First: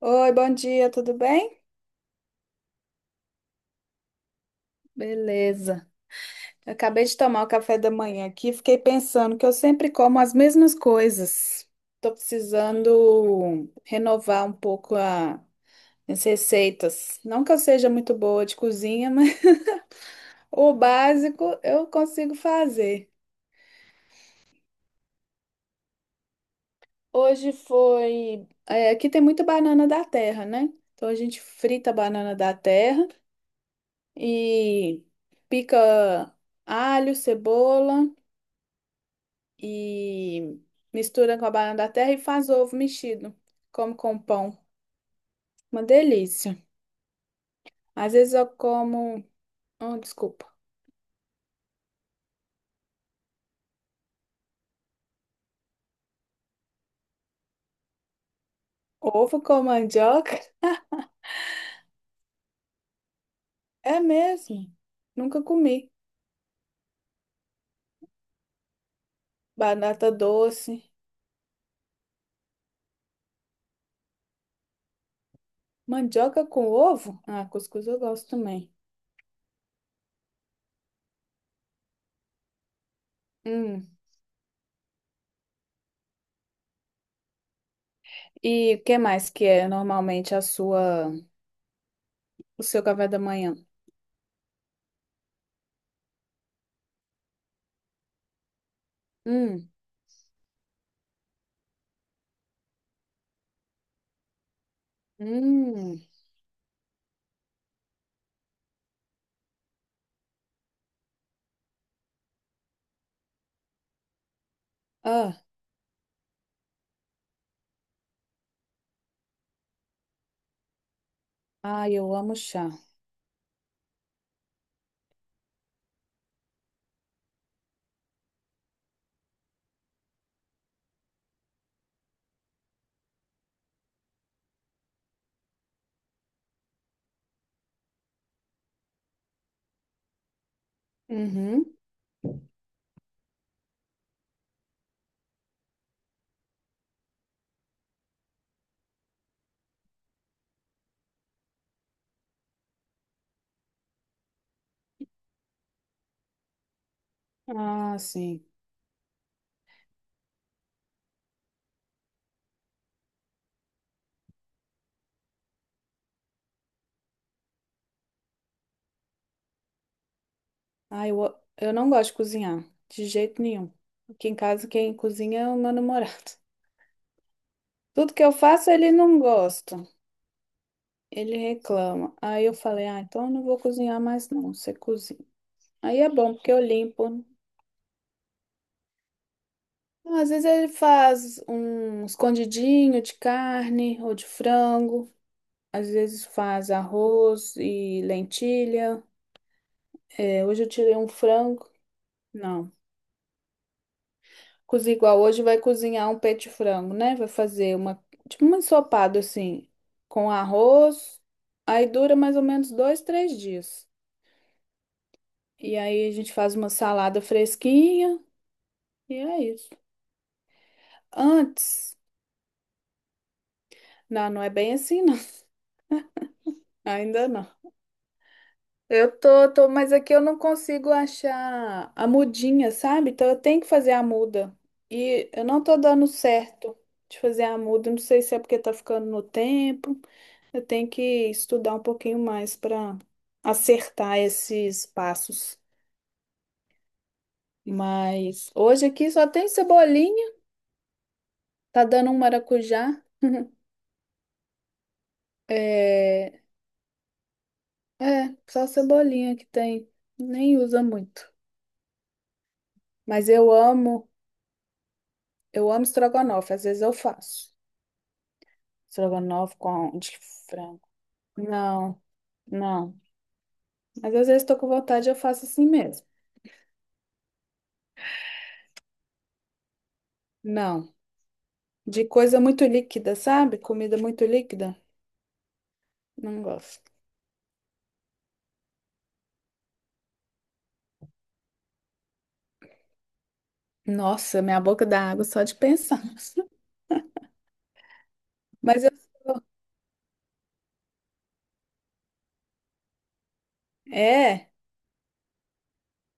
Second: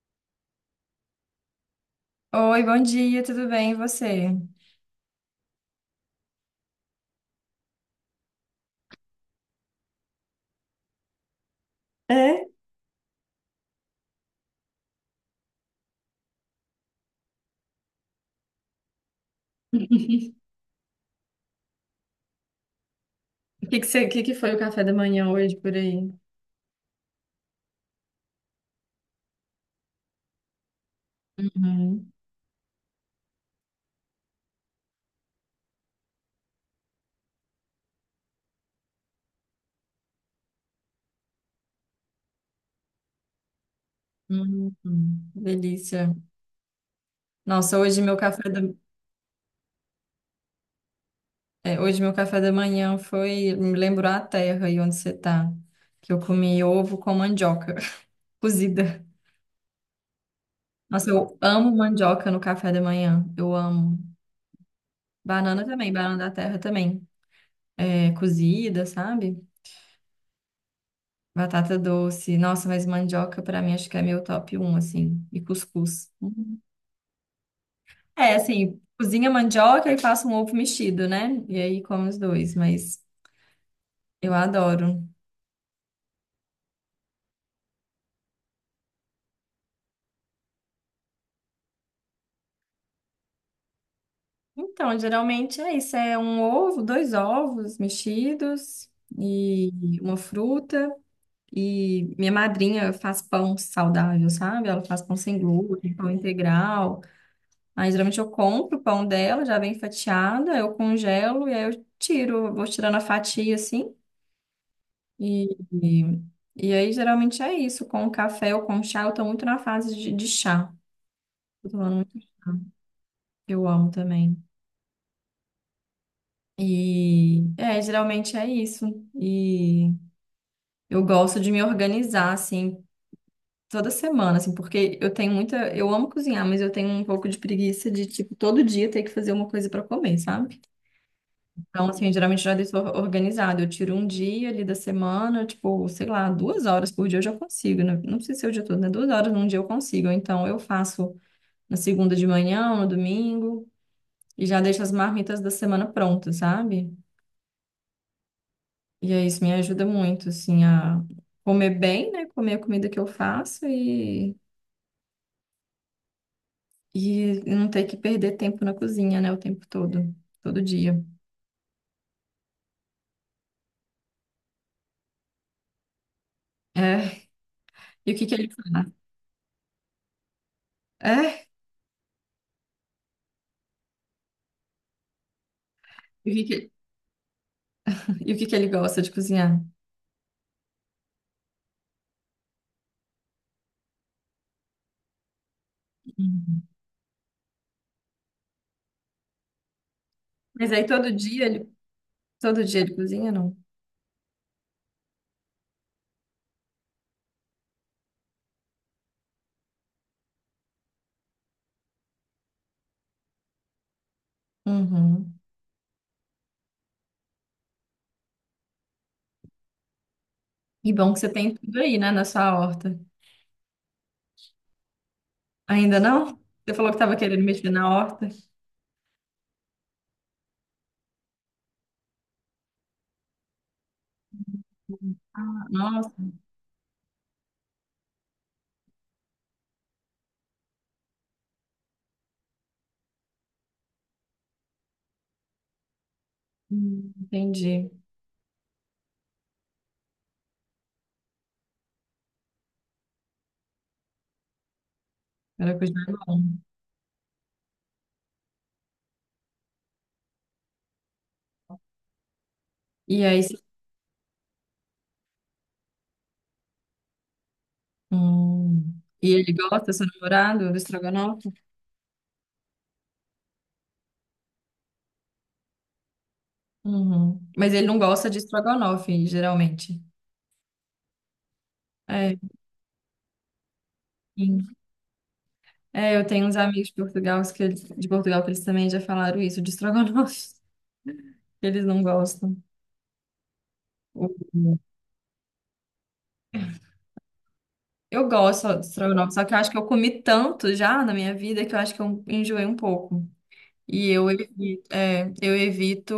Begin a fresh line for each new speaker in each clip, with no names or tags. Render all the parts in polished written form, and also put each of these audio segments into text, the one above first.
Oi, bom dia, tudo bem?
Oi, bom dia, tudo bem? E você?
Beleza. Eu acabei de tomar o café da manhã aqui, e fiquei pensando que eu sempre como as mesmas coisas. Tô
É?
precisando renovar um pouco as receitas. Não que eu seja muito boa de cozinha, mas o básico eu consigo fazer.
O que que foi o café da manhã hoje por aí?
Hoje foi, aqui tem muita banana da terra, né? Então a gente frita a
Uhum.
banana da terra e pica alho, cebola. E mistura com a banana da terra e faz ovo mexido. Como com um pão.
Uhum.
Uma
Delícia.
delícia.
Nossa,
Às vezes eu como. Oh, desculpa.
hoje meu café da manhã foi, me lembrou a terra e onde você tá, que eu comi ovo com mandioca cozida.
Ovo com mandioca?
Nossa, eu amo mandioca no café da manhã. Eu amo.
É mesmo. Nunca
Banana
comi.
também, banana da terra também. É, cozida, sabe?
Batata doce.
Batata doce. Nossa, mas mandioca pra mim acho que é meu top um assim. E cuscuz.
Mandioca
Uhum.
com ovo? Ah, cuscuz eu gosto
É,
também.
assim, cozinha mandioca e faço um ovo mexido, né? E aí como os dois, mas
Hum.
eu adoro.
E o que mais que é normalmente a o seu café da manhã?
Então, geralmente é isso, é um ovo, dois ovos mexidos
Hum.
e uma fruta. E minha madrinha faz pão saudável, sabe? Ela faz pão sem glúten,
Hum.
pão integral. Aí geralmente eu compro o pão dela, já bem fatiada, eu congelo e aí eu tiro, vou tirando a fatia assim.
Ah,
E, e, Aí geralmente é isso, com o café ou com chá, eu tô muito na fase de chá. Tô
ah,
tomando
eu
muito
amo
chá,
chá.
que eu amo também. E é, geralmente é isso. E eu gosto de me organizar assim toda semana, assim, porque eu amo cozinhar, mas eu tenho um pouco de preguiça de tipo todo dia ter que fazer uma coisa pra comer, sabe?
Uhum.
Então, assim, geralmente já deixo organizado. Eu tiro um dia ali da semana, tipo, sei lá, 2 horas por dia eu já consigo, né? Não precisa ser o dia todo, né? 2 horas num dia eu consigo. Ou então, eu faço na segunda de manhã, no domingo, e já deixo as marmitas da semana prontas, sabe?
Ah, sim.
E aí, isso me ajuda muito, assim, a comer bem, né? Comer a comida que eu faço e não ter que perder tempo na cozinha, né? O tempo todo, todo dia.
Ah, eu não gosto de cozinhar, de jeito nenhum. Aqui em casa quem cozinha é o meu namorado.
É. E
Tudo
o
que
que
eu
que ele
faço
faz?
ele não gosta, ele
É.
reclama. Aí eu falei, ah, então eu não vou cozinhar mais não, você cozinha. Aí é
E
bom
o que
porque eu
que,
limpo, né?
e o que que ele gosta de cozinhar?
Então, às vezes ele faz um escondidinho de carne ou de frango. Às vezes faz arroz e lentilha. É, hoje eu
Mas aí
tirei um frango.
todo
Não.
dia ele cozinha, não?
Cozinha igual hoje, vai cozinhar um peito de frango, né? Vai fazer uma, tipo um ensopado assim, com arroz. Aí dura mais ou menos dois, três dias.
Uhum.
E aí a gente faz uma salada fresquinha e é isso.
E bom que você tem tudo
Antes,
aí, né, na sua horta.
não, não é bem assim, não.
Ainda não? Você falou que estava
Ainda
querendo
não.
mexer na horta.
Eu tô, mas aqui eu não consigo achar a mudinha, sabe? Então eu tenho que fazer a muda. E eu não tô dando
Nossa,
certo de fazer a muda. Não sei se é porque tá ficando no tempo. Eu tenho que estudar um pouquinho mais para acertar esses passos.
entendi.
Mas hoje aqui só tem cebolinha, tá dando um maracujá.
Maracujá é bom.
É, é, só cebolinha que tem, nem usa muito.
E
Mas
aí, você-
eu amo estrogonofe, às vezes eu faço.
hum. E ele
Estrogonofe
gosta,
com
seu
de
namorado, do
frango.
estrogonofe?
Não, não. Mas às vezes tô com vontade, eu faço assim mesmo.
Uhum. Mas ele não gosta de estrogonofe, geralmente.
Não, de
É,
coisa muito líquida, sabe? Comida muito
sim.
líquida,
É, eu
não
tenho uns
gosto.
amigos de Portugal que eles, também já falaram isso de estrogonofe. Que eles não gostam.
Nossa, minha boca dá água só de pensar.
Eu gosto
Mas
de
eu
estrogonofe, só
sou.
que eu acho que eu comi tanto já na minha vida que eu acho que eu enjoei um pouco. E eu
É.
evito, é, eu evito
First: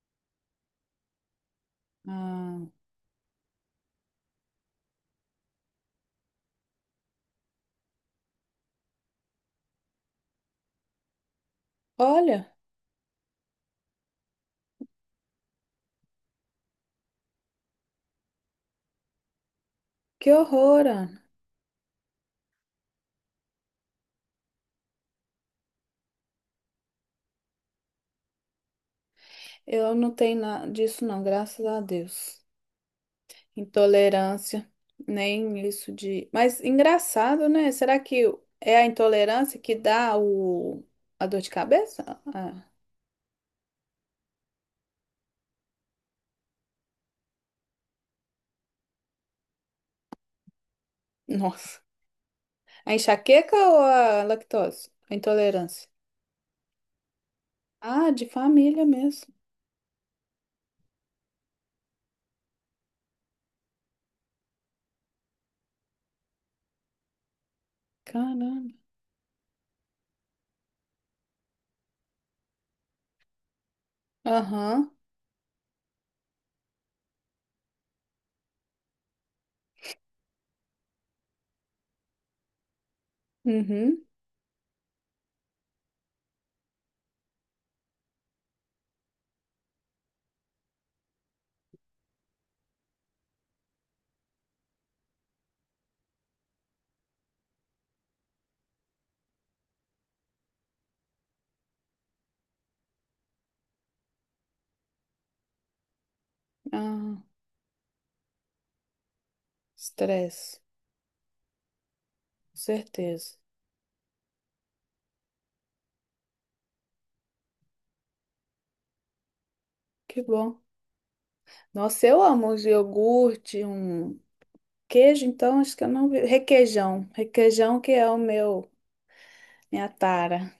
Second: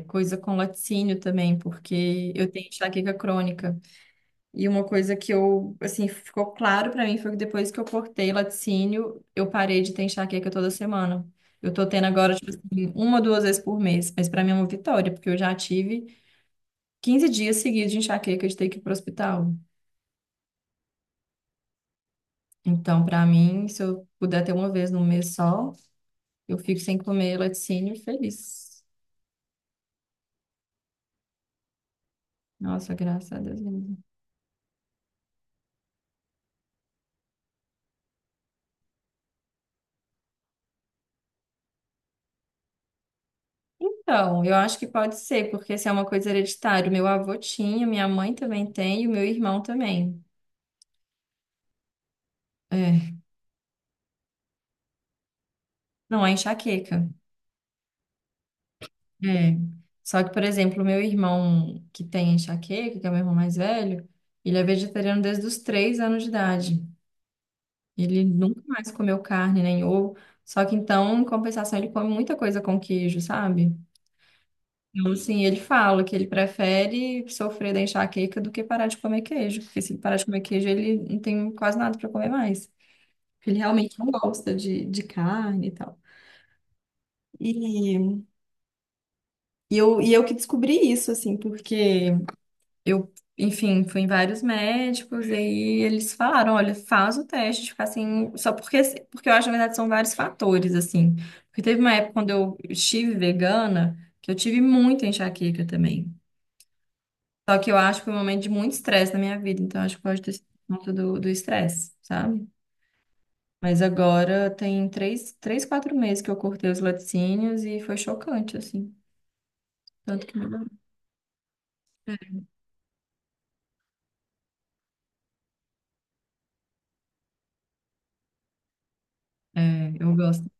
é, coisa com laticínio também, porque eu
Ah,
tenho enxaqueca crônica. E uma coisa que eu, assim, ficou claro pra mim foi que depois que eu cortei laticínio, eu parei de ter enxaqueca toda semana. Eu tô tendo agora, tipo
olha,
assim, 1, 2 vezes por mês. Mas pra mim é uma vitória, porque eu já tive 15 dias seguidos de enxaqueca de ter que ir pro hospital.
que horror, Ana.
Então, para mim, se eu puder ter 1 vez no mês só, eu fico sem comer laticínio feliz.
Eu não tenho nada disso, não, graças a Deus.
Nossa, graças a Deus mesmo.
Intolerância, nem isso de. Mas engraçado, né? Será que é a intolerância que dá o... a dor de cabeça? Ah,
Então, eu acho que pode ser, porque se é uma coisa hereditária, meu avô tinha, minha mãe também tem e o meu irmão também.
nossa. A
É.
enxaqueca ou a lactose? A intolerância.
Não, é enxaqueca.
Ah, de família mesmo.
É. Só que, por exemplo, o meu irmão que tem enxaqueca, que é o meu irmão mais velho, ele é vegetariano desde os 3 anos de idade. Ele nunca
Caramba.
mais comeu carne nem ovo. Só que então, em compensação, ele come muita coisa com queijo, sabe?
Aham.
Então, sim, ele fala que ele prefere sofrer da enxaqueca do que parar de comer queijo, porque se ele parar de comer queijo, ele não tem quase nada para comer mais. Ele realmente
Uhum.
não gosta de carne e tal. E, e eu que descobri isso, assim, porque eu, enfim, fui em vários médicos, e aí eles falaram, olha, faz o teste de ficar assim, porque eu acho, na verdade, são vários fatores, assim. Porque teve uma época quando eu estive vegana, que eu tive muita enxaqueca também.
Ah,
Só que eu acho que foi um momento de muito estresse na minha vida, então acho que pode ter sido
estresse.
por conta do estresse, sabe?
Com certeza.
Mas agora tem 3, 3, 4 meses que eu cortei os laticínios e foi chocante, assim.
Que
Tanto que
bom.
mudou.
Nossa, eu amo um iogurte, um queijo, então acho que eu não vi. Requeijão. Requeijão que é o meu, minha
É, eu gosto.
tara.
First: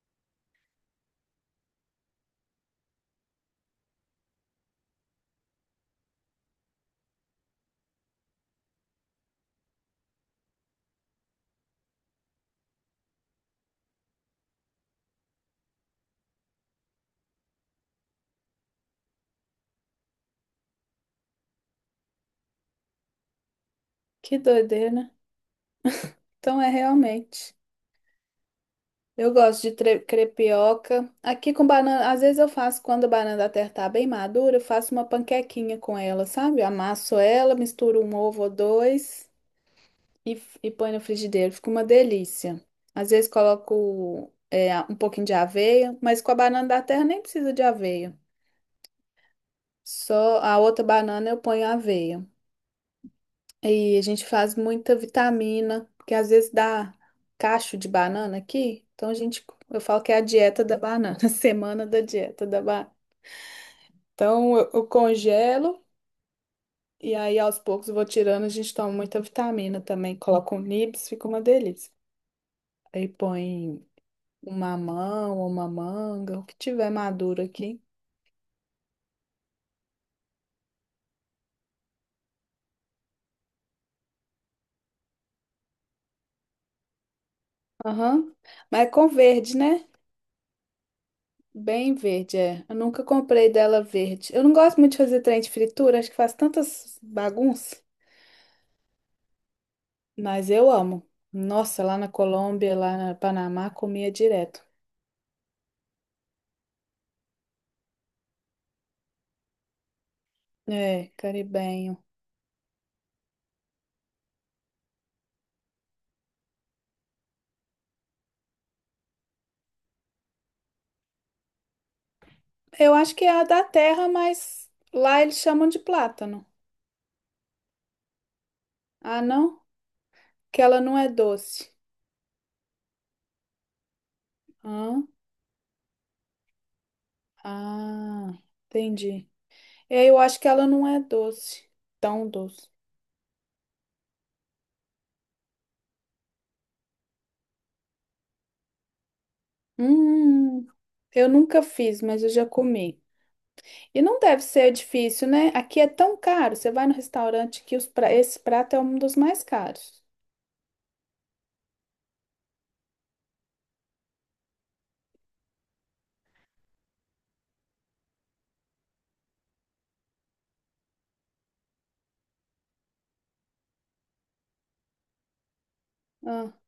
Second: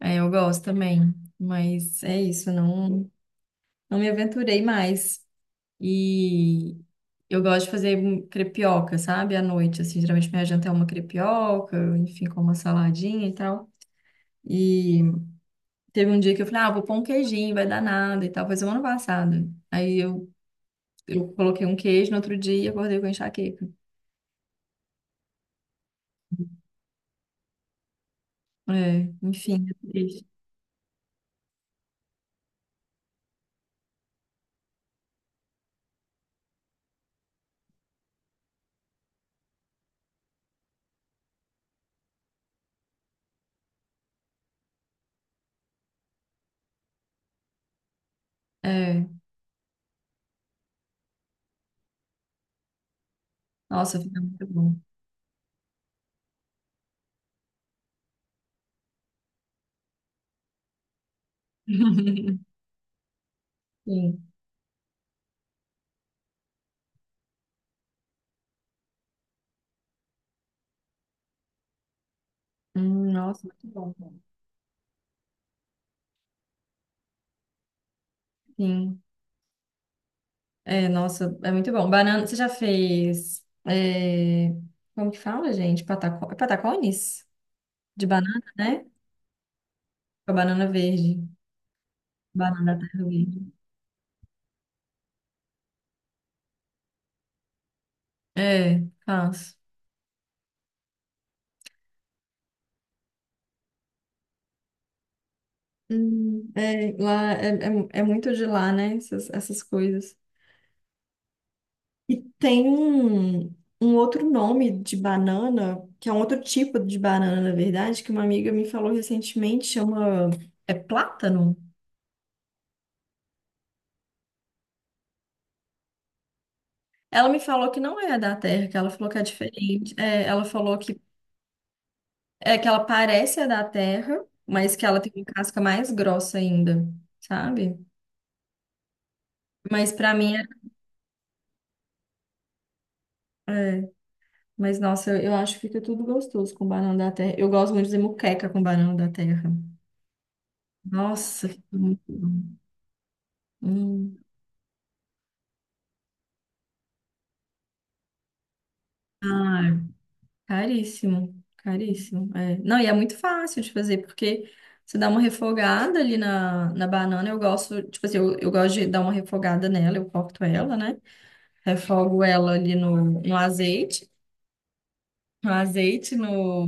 É, eu gosto também. Mas é isso, não, não me aventurei mais. E eu gosto de fazer um crepioca, sabe? À noite, assim, geralmente minha janta é uma crepioca, enfim, com uma saladinha e tal. E teve um dia que eu falei, ah, vou pôr um queijinho, vai dar nada e tal. Foi semana passada. Aí eu coloquei um queijo no outro dia e acordei com enxaqueca.
Que doideira, né? Então é realmente.
É,
Eu gosto
enfim,
de
é triste.
crepioca. Aqui com banana, às vezes eu faço quando a banana da terra tá bem madura, eu faço uma panquequinha com ela, sabe? Eu amasso ela, misturo um ovo ou dois. E põe no frigideiro. Fica uma delícia. Às vezes coloco um pouquinho de aveia, mas com a banana da terra nem precisa de aveia.
É,
Só a outra banana eu ponho aveia. E
nossa,
a
fica
gente
muito
faz
bom.
muita vitamina, porque às vezes dá cacho de banana aqui. Então eu falo que é a dieta da banana, semana da dieta da banana.
Sim.
Então eu congelo e aí aos poucos eu vou tirando, a gente toma muita vitamina também. Coloco um nibs, fica uma delícia. Aí
Nossa, muito
põe
bom.
uma mamão ou uma manga, o que tiver maduro aqui.
Sim. É, nossa, é muito bom. Banana, você já fez. É, como que fala, gente? É patacones? De
Aham.
banana,
Mas
né?
é com verde, né?
Com a banana verde.
Bem verde, é.
Banana
Eu
da
nunca
terra verde.
comprei dela verde. Eu não gosto muito de fazer trem de fritura, acho que faz tantas bagunças,
É, faço.
mas eu amo. Nossa, lá na Colômbia, lá na Panamá, comia direto.
É, lá é muito de lá, né? Essas coisas.
É, caribenho.
E tem um outro nome de banana, que é um outro tipo de banana, na verdade, que uma amiga me falou recentemente, chama... É plátano?
Eu acho que é a da terra, mas lá eles chamam de plátano.
Ela me falou que não é da terra, que ela falou que
Ah,
é
não?
diferente. É, ela
Que
falou
ela não
que
é doce.
é que ela parece a da terra, mas que ela
Hã?
tem uma casca mais grossa ainda, sabe?
Ah, entendi.
Mas
É,
pra
eu
mim
acho
é.
que ela não é tão doce.
É, mas, nossa, eu acho que fica tudo gostoso com banana da terra. Eu gosto muito de fazer moqueca com banana da terra.
Hum, eu
Nossa,
nunca
fica muito
fiz, mas eu já
bom.
comi. E
Hum.
não deve ser difícil, né? Aqui é tão caro. Você vai no restaurante que os pra... esse prato é um dos mais
Ah,
caros.
caríssimo, caríssimo. Não, e é muito fácil de fazer, porque você dá uma refogada ali na banana. Eu gosto, tipo assim, eu gosto de dar uma refogada nela, eu corto ela, né? Refogo ela ali no azeite, no azeite,
Ah,
no,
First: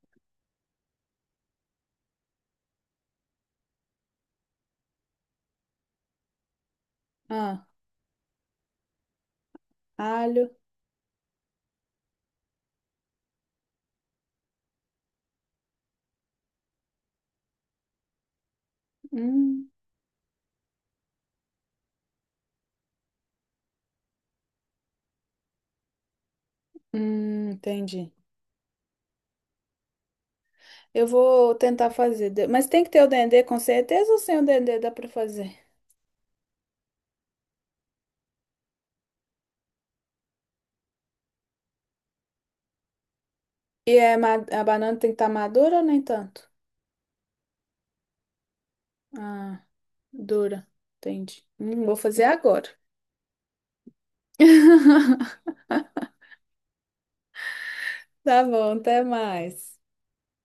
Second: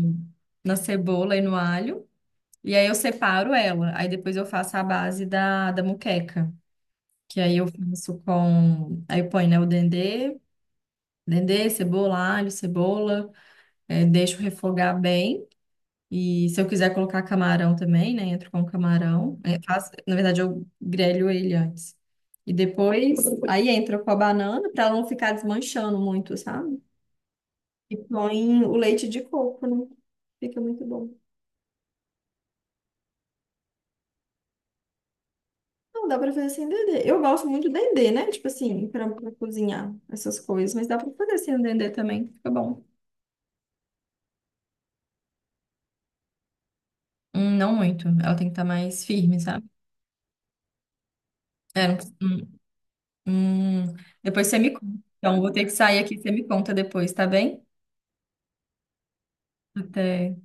na cebola e no alho. E aí eu separo ela. Aí depois eu faço a base da moqueca. Que aí eu
ah,
faço com. Aí eu ponho, né, o dendê,
alho.
dendê, cebola, alho, cebola, deixo refogar bem. E se eu quiser colocar camarão também, né, entro com camarão.
Hum,
Na verdade, eu grelho ele antes. E depois, aí entra com a banana, para não ficar desmanchando muito, sabe?
hum,
E
entendi.
põe o leite de coco, né? Fica muito
Eu
bom.
vou tentar fazer, mas tem que ter o dendê com certeza ou sem o dendê dá pra fazer?
Não, dá pra fazer sem dendê. Eu gosto muito do dendê, né? Tipo assim, pra cozinhar essas coisas, mas dá pra fazer sem o dendê também, fica bom.
E é a banana tem que estar madura ou nem tanto?
Não muito. Ela tem que estar mais firme,
Ah,
sabe?
dura. Entendi.
É,
Vou fazer agora.
hum. Depois você me conta. Então, vou ter que sair aqui, você me conta depois, tá bem?
Tá bom, até mais.
Até.